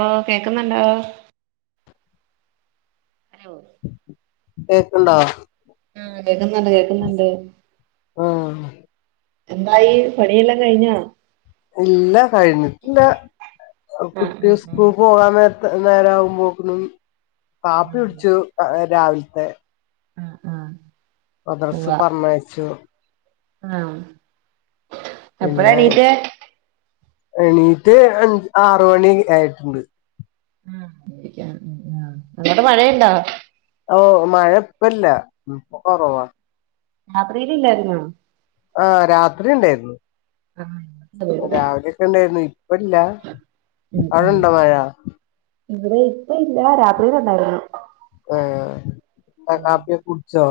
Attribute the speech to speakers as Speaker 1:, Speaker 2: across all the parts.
Speaker 1: ഓ കേക്കുന്നുണ്ടോ [unintelligible]
Speaker 2: കേക്ക്ണ്ടോ
Speaker 1: ഉം കേക്കുന്നുണ്ട് കേക്കുന്നുണ്ട്
Speaker 2: ഉം
Speaker 1: എന്തായി പണിയെല്ലാം കഴിഞ്ഞോ
Speaker 2: ഇല്ല കഴിഞ്ഞിട്ടില്ല കുട്ടി
Speaker 1: ആഹ്
Speaker 2: സ്കൂൾ പോകാൻ നേരത്ത് നേരാവുമ്പോ കിനും കാപ്പി കുടിച്ചു രാവില്ത്തെ
Speaker 1: ആഹ് ആഹ് ഉവ്വ
Speaker 2: മദ്രസ് പറഞ്ഞയച്ചു
Speaker 1: ആഹ് എപ്പഴാ
Speaker 2: പിന്നെ
Speaker 1: എണീറ്റെ
Speaker 2: എണീറ്റ് അഞ്ച്ആറ് മണി ആയിട്ടുണ്ട്
Speaker 1: ആഹ് ഒറ്റക്കാണ് ആഹ് അങ്ങോട്ടു മഴയുണ്ടോ
Speaker 2: ഓ മഴ ഇപ്പല്ല ഇപ്പ കൊറവാ
Speaker 1: രാത്രിലില്ലായിരുന്നോ
Speaker 2: ആഹ് രാത്രി ഇണ്ടായിരുന്നു
Speaker 1: ആഹ് ഇവിടെണ്ടായിരുന്നു
Speaker 2: രാവിലെ ഒക്കെ ഇണ്ടായിരുന്നു ഇപ്പല്ല
Speaker 1: ഉം ഉം
Speaker 2: അവിടെണ്ടോ മഴ
Speaker 1: ഇവിടെ ഇപ്പ ഇല്ല രാത്രിയില് ഉണ്ടായിരുന്നു
Speaker 2: ആഹ് ആ കാപ്പി കുടിച്ചോ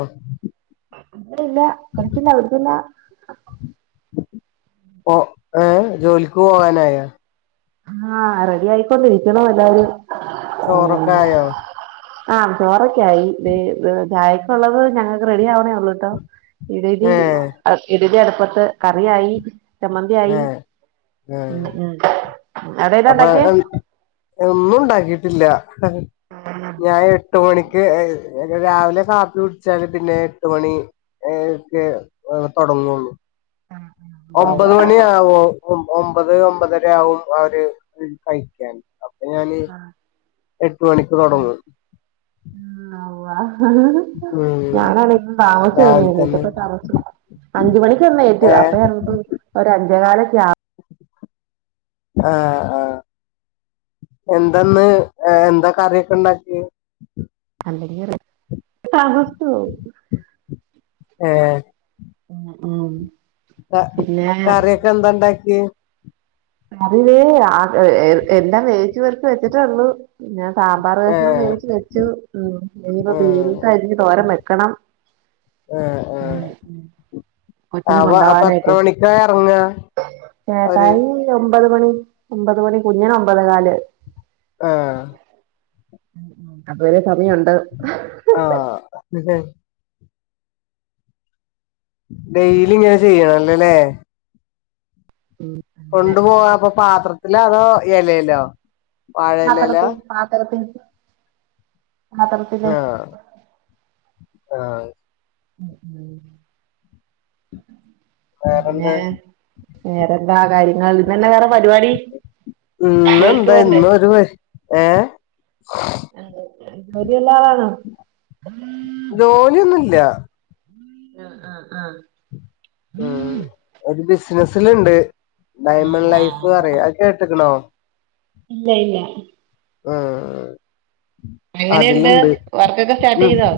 Speaker 1: വടെ ഇല്ല കുടിച്ചില്ല കുടി ച്ചില്ല
Speaker 2: ഒ ഏഹ് ജോലിക്ക് പോകാനായെ
Speaker 1: ആഹ റെഡി ആയിക്കൊണ്ടിരിക്കണ എല്ലാരും ഉ
Speaker 2: ചോറൊക്കെ ആയോ
Speaker 1: ആഹ ചോറൊക്കായി ചായക്കുള്ളത് ഞങ്ങൾക്ക് റെഡി ആവണേ ഉള്ളൂട്ടോ ഇടലി
Speaker 2: ഏഹ്
Speaker 1: ഇടലി അടുപ്പത്ത് കറിയായി ചമ്മന്തി ആയി
Speaker 2: ഏഹ്
Speaker 1: ഉ
Speaker 2: ഏഹ്
Speaker 1: ഉ
Speaker 2: അപ്പൊ ഒന്നും ഉണ്ടാക്കിട്ടില്ല
Speaker 1: ആഹ്
Speaker 2: ഞൻ എട്ട മണിക്ക് രാവിലെ കാപ്പി കുടിച്ചാല് പിന്നെ എട്ട് മണി ഏ ഒക്കെ തുടങ്ങുള്ളു
Speaker 1: ആ ആ
Speaker 2: ഒമ്പത് മണിയ ആവോ ഒമ്പത് ഒമ്പതര ആവും അവര് കഴിക്കാൻ അപ്പൊ ഞാന്
Speaker 1: ആഹ്
Speaker 2: എട്ട് മണിക്ക് തുടങ്ങും
Speaker 1: ഉ ആ്..
Speaker 2: ഉം
Speaker 1: ഞാനാണെങ്കും താമസം
Speaker 2: രാവിലെ തന്നെ
Speaker 1: വുന്നീട്ടപ്പ താമസ അഞ്ച മണിക്ക് തന്ന
Speaker 2: ഏ
Speaker 1: ഏറ്റു അപ്പ നമുക്ക് ഒ അഞ്ച കാലൊക്ക
Speaker 2: ആഹ ആഹ എന്താന്ന് എന്തൊക്കെ അറിയൊക്കെ ഉണ്ടാക്കി
Speaker 1: അല്ലിയ [unintelligible] പോകും
Speaker 2: ആഹ
Speaker 1: ആ ആ
Speaker 2: കറിയൊക്കെ എന്താ ഉണ്ടാക്കി
Speaker 1: അറില്ലേ ആ എല്ലാം വേച്ച് പറക്ക് വെച്ചിട്ടേ ഉള്ളു ഞാൻാ അറ്
Speaker 2: ഏ
Speaker 1: കഷണം വേച്ച് വെച്ച് ഇപ്പ
Speaker 2: ഏ
Speaker 1: വീത്ത തോരം വെക്കണം
Speaker 2: ഏ
Speaker 1: ഉം
Speaker 2: ഏ
Speaker 1: ഉം കൊച്ചിനെ
Speaker 2: അവ അപ്പൊ എത്ര
Speaker 1: കൊണ്ടകാനായിട്ട്
Speaker 2: മണിക്കാ എറങ്ങാ അവര്
Speaker 1: ചേത്തായി ഒമ്പത് മണി ഒമ്പത് മണി കുഞ്ഞിന അമ്പത് കാല്
Speaker 2: ആഹ
Speaker 1: അപ്പ വലിയ സമയംണ്ട്
Speaker 2: ആഹ അ ഡെയിലി ഇങ്ങനെ ചെയ്യണം അല്ലേല്ലേ
Speaker 1: ഉം അങ്ങനെ
Speaker 2: കൊണ്ട് പോവാപ്പൊ പാത്രത്തില് അതോ ഇലലോ
Speaker 1: പത്രത്തി പത്രരത്തിേ
Speaker 2: ആഹ ആഹ
Speaker 1: ഏ പിന്നെ
Speaker 2: വേറെന്താ
Speaker 1: വേറെന്താ കാര്യങ്ങൾ ഇന്നന്നെ വേറെ പരിപാടി
Speaker 2: ഇന്ന
Speaker 1: ജോലിക്ക്
Speaker 2: എന്താ
Speaker 1: പോണ്ടേ
Speaker 2: ഇന്ന ഒരു ഏ
Speaker 1: രി എല്ലാ വണോ
Speaker 2: ജോലിയൊന്നുംമല്ല
Speaker 1: ആഹ ആഹ ആഹ
Speaker 2: ഉ ഒരു ബിസിനസിലുണ്ട് ഡയമണ്ട് ലൈഫ്ന്ന്
Speaker 1: ആഹ് ആഹ്
Speaker 2: പറയും അത് കേട്ടക്കണോ
Speaker 1: ഇല്ല ഇല്ല
Speaker 2: ആ
Speaker 1: എങ്ങനെയുണ്ട്
Speaker 2: അതിലുണ്ട്
Speaker 1: വർക്കൊക്കെ സ്റ്റാർട്ട്
Speaker 2: ഉ
Speaker 1: ചെയ്തോ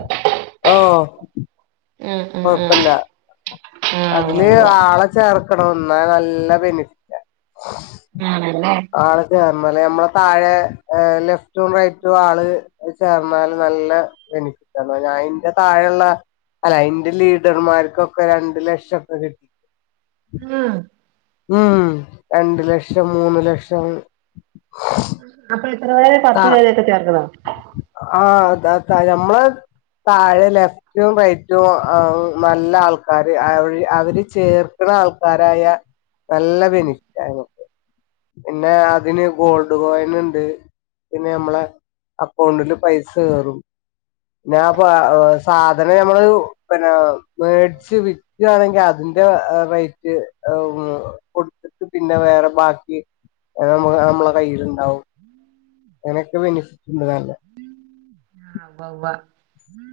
Speaker 2: ഓ
Speaker 1: ആഹ് ആഹ് ആഹ്
Speaker 2: കൊഴപ്പില്ല
Speaker 1: ആഹ് ഉവ്വ
Speaker 2: അതില്
Speaker 1: ഉവ്വ
Speaker 2: ആള ചേർക്കണ എന്നാ നല്ല ബെനിഫിറ്റ്
Speaker 1: ആണല്ലേ
Speaker 2: ആള് കേറല്ലേ നമ്മളെ താഴെ ലെഫ്റ്റും റൈറ്റും ആള് ചേർന്നാല് നല്ല ബെനിഫിറ്റ് ആണ ഞ അതിന്റെ താഴെയുള്ള അല്ല അ ലീഡർമാർക്കൊക്കെ രണ്ട് ലക്ഷംഒക്കെ കി
Speaker 1: ഉം
Speaker 2: ഉം രണ്ട് ലക്ഷം മൂന്ന് ലക്ഷം
Speaker 1: അപ്പൊ എത്ര പേരാ പത്ത്
Speaker 2: ത
Speaker 1: പേരഒക്കെ ചേർക്കണോ
Speaker 2: ആഹ് അതാക്കാര ഞമ്മ്ള് താഴെലെ ഏറ്റോം പയറ്റോം അഹ് നല്ല ആൾക്കാര് അവര് അവര് ചേർക്കണ ആൾക്കാരായ നല്ല ബെനിഫിറ്റാ ഞങ്ങക്ക് പിന്നെ അതിന് ഗോൾഡ് കോയിൻ ഉണ്ട് പിന്നെ നമ്മളെ അക്കൗണ്ടില് പൈസ കേറും പിന്നാപ്പ സാധനം ഞമ്മള് പിന്നെ വേടിച്ച് വി ക്കു ആണെങ്കിൽ അതിന്റെ റേറ്റ് ആഹ് കൊട് പിന്നെ വേറെ ബാക്കി നമ്മടെ നമ്മള കയ്യിലുണ്ടാവും ഞങ്ങക്ക് ബെനിഫിറ്റ് ഉണ്ട് നല്ല
Speaker 1: ആഹ് ഉവ്വ ഉവ്വാ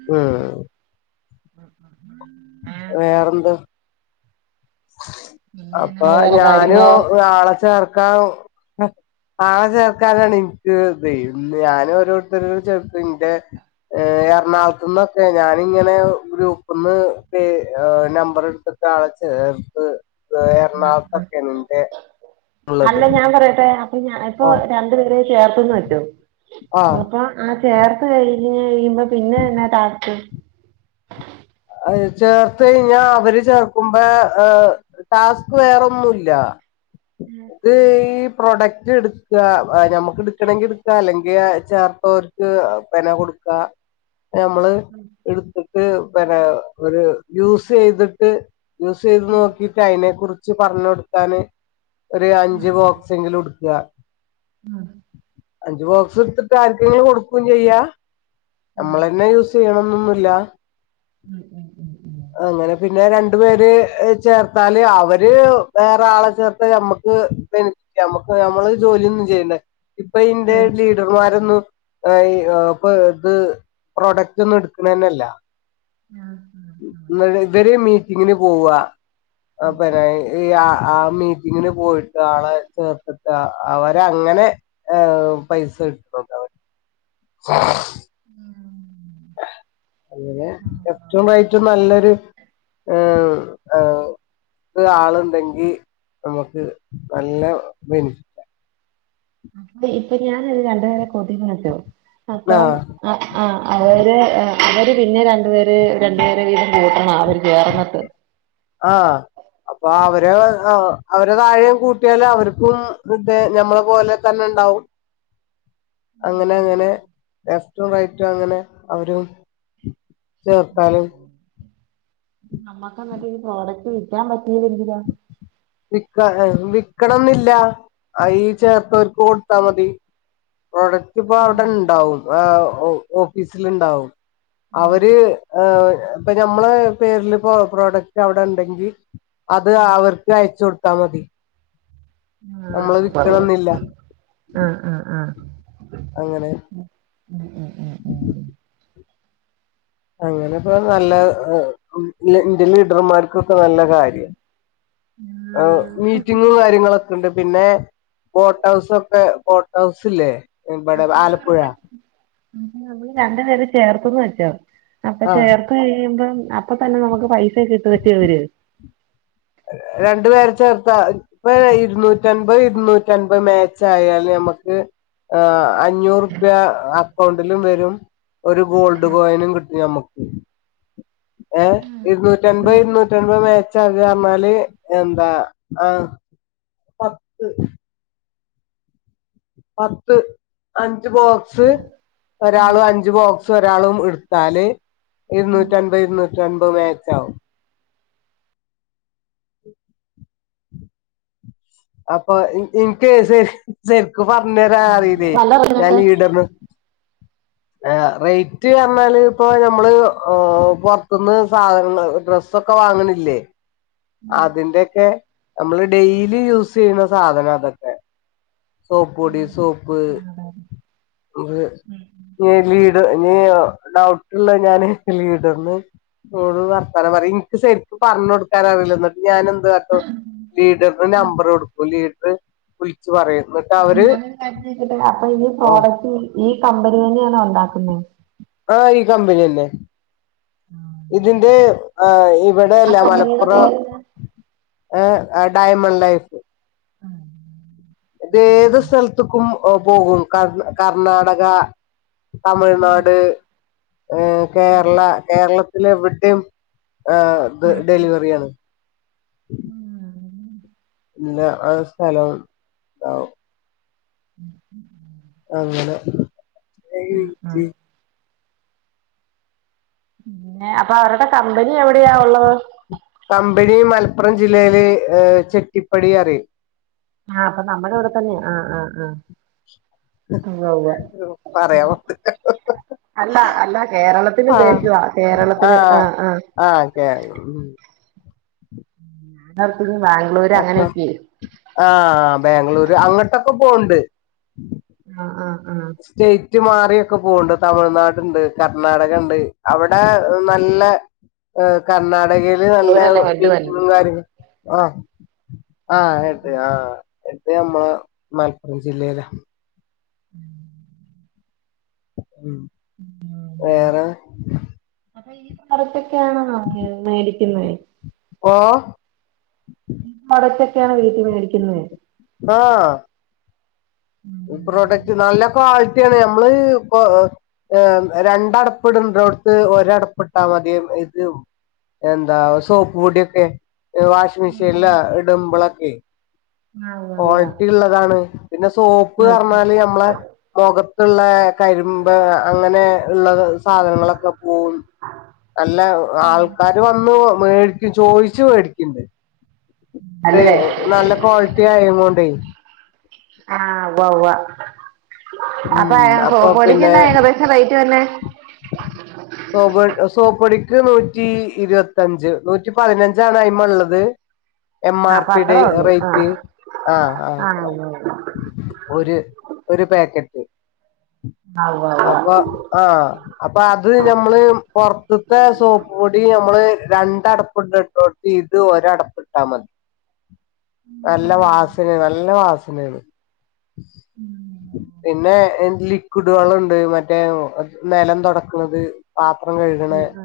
Speaker 2: ഉം വേറെന്ത് അപ്പൊ
Speaker 1: ആഹ് വേറെ കാര്യങ്ങളോ
Speaker 2: ഞാനും ആളെ ചേർക്കാ ആളെ ചേർക്കാനാണ് ഇന്ക്ക് ഇത് ഇന്ന് ഞാനും ഓരോരുത്തര് ചേർത്ത് ഇന്റെ എറണാകുളത്ത്ന്നൊക്കെ ഞാനിങ്ങനെ ഗ്രൂപ്പിന്ന് പേ നമ്പർ എടുത്ത് ഒരാളെ ചേർത്ത് എറണാകുളത്തൊക്കെയണിന്റെ ഉള്ളത്
Speaker 1: ഇപ്പൊ പറയട്ടെ അപ്പൊ ഞാ എപ്പൊ
Speaker 2: ഓ
Speaker 1: രണ്ടു പേര ചേർത്തെന്ന് വെച്ചോ
Speaker 2: ആഹ്
Speaker 1: അപ്പോം ആഹ് ചേർത്ത് കഴിഞ്ഞ് കഴിയുമ്പോ പിന്നെ എന്നാ ടാസ്ക്
Speaker 2: അഹ് ചേർത്ത് കഴിഞ്ഞാ അവര് ചേർക്കുബാ ആഹ് ടാസ്ക് വേറൊന്നും ഇല്ല
Speaker 1: ഉം
Speaker 2: ഇത് പ്രൊഡക്റ്റ് എടുക്കുക ഞമ്മുക്ക് എടുക്കണെങ്കിൽ എടുക്കാ അല്ലെങ്കിൽ ചേർത്തോ ഇത് പെന കൊടുക്ക ഞമ്മള് എടുത്തിട്ട് പിനെ ഒരു യൂസ് ചെയ്തിട്ട് യൂസ് ചെയ്ത് നോക്കീട്ട് അതിനെ കുറിച്ച് പറഞ്ഞ് കൊടുക്കാന് ഒരു അഞ്ച് ബോക്സെങ്കില് ഉടുക്കുക
Speaker 1: ഉം
Speaker 2: അഞ്ചു ബോക്സ് എടുത്തിട്ട് ആർക്കെങ്കിലും കൊടുക്കും ചെയ്യാ
Speaker 1: ഉം
Speaker 2: നമ്മളന്നെ യൂസ് ചെയ്യണംന്നൊന്നും ഇല്ല
Speaker 1: ഉം ഉം
Speaker 2: അങ്ങനെ പിന്നെ രണ്ടു പേര് ചേർത്താല് അവര് വേറെ ആളെ ചേർത്തല് നമ്മ ക്ക് ബെനിഫിറ്റ ഞമ്മക്ക് നമ്മള് ജോലിയൊന്നും ചെയ്യണ്ട ഇപ്പ ഇന്റെ
Speaker 1: ഉം
Speaker 2: ലി റ്റർമാരൊന്നും ഈ ഇപ്പ ഇത് പ്രോഡക്റ്റ് ഒന്നും എടുക്കണ തന്നെ ഇല്ല
Speaker 1: ഉം
Speaker 2: ഇവര് മീറ്റിങ്ങിന് പോവ ആഹ് പിന്നെ ആഹ് ആഹ് മീറ്റിങ്ങിന് പോയി ട്ട് ആളെ ചേർത്തിട്ട് അവരങ്ങനെ ഇഹ് പൈസ കിട്ടുന്നുണ്ട് അവ
Speaker 1: ഉം
Speaker 2: അങ്ങനെ ലെഫ്റ്റും റൈറ്റും നല്ലൊരു ഏഹ് ആഹ് ഒരു ആളുണ്ടെങ്കി നമുക്ക് നല്ല ബെനി
Speaker 1: ഇതി ഇപ്പോ ഞാനൊരു രണ്ടുപേരെ കുട്ടിന്ന് വച്ചോ
Speaker 2: ആ
Speaker 1: അപ്പം ആഹ് ആഹ് അവര് അവര് പിന്നെ രണ്ടുപേര് രണ്ടുപേരെ വീതം കൂട്ടണം അവ ചേർന്നട്ട്
Speaker 2: ആഹ് അപ്പൊ അവര് അവരെ താഴെ കൂട്ടിയാല് അവർക്കും ഞമ്മളെ പോലെ തന്നെ ഉണ്ടാവും. അങ്ങനെ അങ്ങനെ ലെഫ്റ്റും റൈറ്റും അങ്ങനെ അവരും. ചേർത്താല്
Speaker 1: നമ്മക്ക് അന്ന്ട്ട് ഈ പ്രോഡക്ട് വിക്കാം പറ്റീല്ലെങ്കിലോ?
Speaker 2: വിക്ക എഹ് വിക്കണംന്നില്ല അയ്‌ല് ചേർത്തോര്ക്ക് കൊട്ത്താ മതി. പ്രൊഡക്റ്റ് പ്പ അവടെണ്ടാവും ആ ഓ ഓഫീസില്ണ്ടാവും. അവര് ഏഹ് ഇപ്പ ഞമ്മള് പേരില് പ്പൊ പ്രോഡക്റ്റ് അവടെണ്ടെങ്കി അത് അവർക്ക് അയച്ചോട്ത്താ മതി.
Speaker 1: ആഹ്
Speaker 2: നമ്മള്
Speaker 1: കൊള്ളാം.
Speaker 2: വിക്കണന്നില്ല.
Speaker 1: ആഹ് ആഹ് ആഹ്
Speaker 2: അങ്ങനെ
Speaker 1: ഉം ഉം ഉം ഉം
Speaker 2: [inaudible] അങ്ങനെപ്പോ നല്ല എഹ് എഹ് ലെ ഇൻ്റെ ലീഡർമാർക്കൊക്കെ നല്ല കാര്യാ. ആഹ്
Speaker 1: ആ,
Speaker 2: മീറ്റിങ്ങും കാര്യങ്ങളൊക്കെണ്ട് പിന്നെ ബോട്ടൗസൊക്കെ ബോട്ടൗസിലേ ഇബടെ
Speaker 1: അപ്പൊ ഞാൻ
Speaker 2: ആലപ്പുഴ
Speaker 1: പറയട്ടെ നമ്മള് രണ്ടു പേരെ ചേർത്ത്ന്ന് വെച്ചോ അപ്പൊ
Speaker 2: ആഹ്
Speaker 1: ചേർ ത്തയുമ്പം അപ്പൊ തന്നെ നമുക്ക് പൈസ കിട്ട് [unintelligible] വര്.
Speaker 2: രണ്ട് പേരെ ചേർത്താ ഇപ്പൊ ഇര്ന്നൂറ്റൻപത് ഇര്ന്നൂറ്റൻപത് മാച്ചായാലമ്മക്ക്. ആഹ് അഞ്ഞൂറുപ്യ അക്കൗണ്ടിലും വെരും ഒരു ഗോൾഡ് കോയിനും കിട്ടും ഞമ്മക്ക്. ഏഹ് ഇര്ന്നൂറ്റൻപത് ഇര്ന്നൂറ്റൻപത് മേച്ചാകാർഞ്ഞാല് എന്താ ആഹ് പത്ത്. പത്ത്, അഞ്ച് ബോക്സ് ഒരാള് അഞ്ച് ബോക്സ് ഒരാളും ഇട്ത്താല് ഇര്ന്നൂറ്റൻപത് ഇര്ന്നൂറ്റൻപത് മാച്ചാവും. അപ്പൊ ഇൻ ഇൻക്ക് സെര് സെര്ക്ക് പർഞ്ഞെരാറീലെയ്
Speaker 1: നല്ല
Speaker 2: ഞാൻ
Speaker 1: റേറ്റിനൊക്കെ
Speaker 2: ലീഡെർനോ ഏഹ് റെയ്റ്റർഞ്ഞാല് പ്പൊ ഞമ്മള് ഏഹ് പൊർത്ത്ന്ന് സാധനങ്ങള് ഡ്രസ് സൊക്കെ വാങ്ങ്ണില്ലേ അതിന്റെക്കെ നമ്മള് ഡെയിലി യൂസെയ്യ്ണ സാധനാതൊക്കെ. സോപ്പൊടി, സോപ്പ് [unintelligible] നീ ലീഡ് ഞ് ഡൗട്ട്ള്ളെ ഞാന് ലീഡർന് ഓള് വർത്താനം പറിം ഇൻക്ക് ശെര്ക്ക് പർഞ്ഞൊട്ക്കാനാ [unintelligible] ന്ന്ട്ട് ഞനെന്ത് കാട്ടും
Speaker 1: ഉം
Speaker 2: ലീഡർൻ്റെ നമ്പറൊട്ക്കും ലീഡർ വിളിച്ച് പറയു [unintelligible]
Speaker 1: അപ്പൊ ഞാനൊരു കാര്യം ചോദിക്കട്ടെ അപ്പൊ ഈ പ്രോഡക്റ്റ് ഈ കമ്പനി തെന്ന്യാണോ ഉണ്ടാക്കുന്നേ?
Speaker 2: ആഹ് ഈ കമ്പന്യന്നെ ഇതിന്റെ ആഹ്
Speaker 1: ആ
Speaker 2: ഇവടല്ല
Speaker 1: കമ്പനിയുടെ
Speaker 2: മലപ്പുറം
Speaker 1: പേരെന്താ
Speaker 2: ഏഹ് ആഹ് ഡയമണ്ട് ലൈഫ്.
Speaker 1: ആഹ്
Speaker 2: ഇതേത് സ്ഥൽത്ത്ക്കും ഓ പോവും. കർ കർണാടക തമിഴ്നാട്, ഏഹ് കേരള കേരളത്തിലെവിടിം ആഹ് ത് ഡെലിവറ്യാണ്.
Speaker 1: ഉം
Speaker 2: ഇല്ല ആ സ്ഥലം [unintelligible] വും.
Speaker 1: ഉം ഉം ഉം
Speaker 2: അങ്ങനെ
Speaker 1: ഉം ആഹ് അങ്ങനെ അപ്പൊ അവര്ടെ കമ്പനി എവടെയാ ഉള്ളത്.
Speaker 2: കമ്പനി മലപ്പുറം ജില്ലയില് ഏഹ് ചിട്ടിപ്പടി റിം
Speaker 1: ആഹ് അപ്പൊ നമ്മടെ ഇവടെ തന്നെ ആഹ് ആഹ് ആഹ് ഉവ്വ ഉവ്വ ഉം
Speaker 2: പറയാമോ
Speaker 1: അല്ല അല്ല കേരളത്തിലുദ്ദേശ് ചതാ കേരളത്തില് ആഹ് ആഹ്
Speaker 2: ആഹ് ഓക്കെ ഉം
Speaker 1: ഞാൻത്തന്ന് ബാംഗ്ലൂര് അങ്ങനെയൊക്കെ
Speaker 2: ആഹ ബാംഗ്ലൂര് അങ്ങട്ടൊക്കെ പോണുണ്ട്
Speaker 1: ആ ആഹ് ആഹ
Speaker 2: സ്റ്റേറ്റ് മാറിയൊക്കെ പോവണ്ട് തമിഴ്നാട് ഉണ്ട് കർണാടക ഉണ്ട് അവിടെ നല്ല ഹ് കർണാടകയി യിനല്ല
Speaker 1: ബാംഗ്ലൂരല്ലേ ഹെഡ് വന്നത്
Speaker 2: മീറ്റിങ്ങും കാര്യങ്ങളും ആ ആ കേട്ടെ ആ എന്റെ അമ്മ മലപ്പുറം ജില്ലയിലാ
Speaker 1: ഉം
Speaker 2: ഉ വേറെ
Speaker 1: അപ്പ ഈ സ്ഥത്തൊക്കെയ ആണോ മേടിക്കുന്നത്
Speaker 2: ഓ
Speaker 1: പുറത്തൊക്കെയാണ് വീട്ടിൽ മേടിക്കുന്നത്
Speaker 2: ആഹ്.. ഈപ്രൊഡക്റ്റ് നല്ല ക്വാളിറ്റിയ ആണ് ഞമ്മള് ഇപ്പ ആ രണ്ടടപ്പ്ഇടണ്ടടത്ത് ഒരടപ്പിട്ടാൽ മതി ഇത് എന്താ സോപ്പ് പൊടിയക്കെ വാഷിംഗ് മെഷീനിലാ ഇടുബളക്കെ
Speaker 1: ആ ഉവ്വ്
Speaker 2: ക്വാളിറ്റി ഉള്ളതാണ് പിന്നെ സോപ്പ്
Speaker 1: ഉവ്വ്
Speaker 2: പറഞ്ഞാല് മ്മളെ മുഖത്തുള്ള കരിമ്പ് അങ്ങനെ ഉള്ളത് സാധനങ്ങളൊക്കെ പോക്കും അല്ല ആൾക്കാര് വന്ന് മേടിക്കു ചോദിച്ച് മേടിക്കണ്ട് അ
Speaker 1: അല്ലേ
Speaker 2: നല്ല ക്വാളിറ്റി ആയ കൊണ്ടേ
Speaker 1: ആ ഉവ്വാ ഉവ്വാ അപ്പ
Speaker 2: ഉം അപ്പൊ പിന്നെ
Speaker 1: സോപ്പ്പൊടിക്കുന്നഏകദേശ എന്ന റേയിറ്റു വരുന്നെ
Speaker 2: സോപ്പ് സോപ്പൊടിക്ക് നൂറ്റി ഇരുപത്തഞ്ച് നൂറ്റി പതിനഞ്ചാണ് അയി മ ഉള്ളത് എം
Speaker 1: ആഹ്
Speaker 2: ആർ
Speaker 1: അപ്പൊ
Speaker 2: പിയുടെ
Speaker 1: അത്രേ ഉള്ളൂ ആഹ്
Speaker 2: റേറ്റ് ആഹ ആ അത്ര
Speaker 1: ആഹ് ഉവ്വ
Speaker 2: ഒരു ഒരു പാക്കറ്റ്
Speaker 1: ഉവ്വ
Speaker 2: അപ്പൊ
Speaker 1: ആഹ്
Speaker 2: ആഹ അപ്പൊ അ അത് ഞമ്മള് പുറത്തത്തെ സോപ്പ് പൊടി നമ്മള് രണ്ടടപ്പുണ്ട് പക്ഷേ ഇത് ഒരു അടപ്പിട്ടാൽ മതി നല്ല വാസനയ നല്ല വാസനയാണ് പിന്നെ ലിക്വിഡുകളുണ്ട് മറ്റേ നിലം തുടക്ക ഉള്ളത് പിന്നെ പാത്രം
Speaker 1: ഉവ്വ ഉവ്വ ഉം
Speaker 2: കഴുകുന്ന
Speaker 1: ആഹ്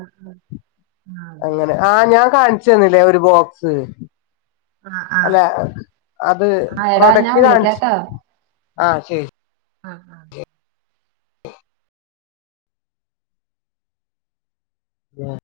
Speaker 2: അങ്ങനെ ആ ഞാൻ കാണി ച്ചുതന്നില്ലേ ഒരു ബോക്സ്
Speaker 1: ആഹ് ആഹ്
Speaker 2: അല്ല അത്
Speaker 1: ആഹ് എടാ ഞാൻ
Speaker 2: പ്രൊഡക്റ്റ് കാണിച്ചു
Speaker 1: വിളിക്കാട്ടോ
Speaker 2: ആ ശരി
Speaker 1: ആഹ്
Speaker 2: ടിക് ഉം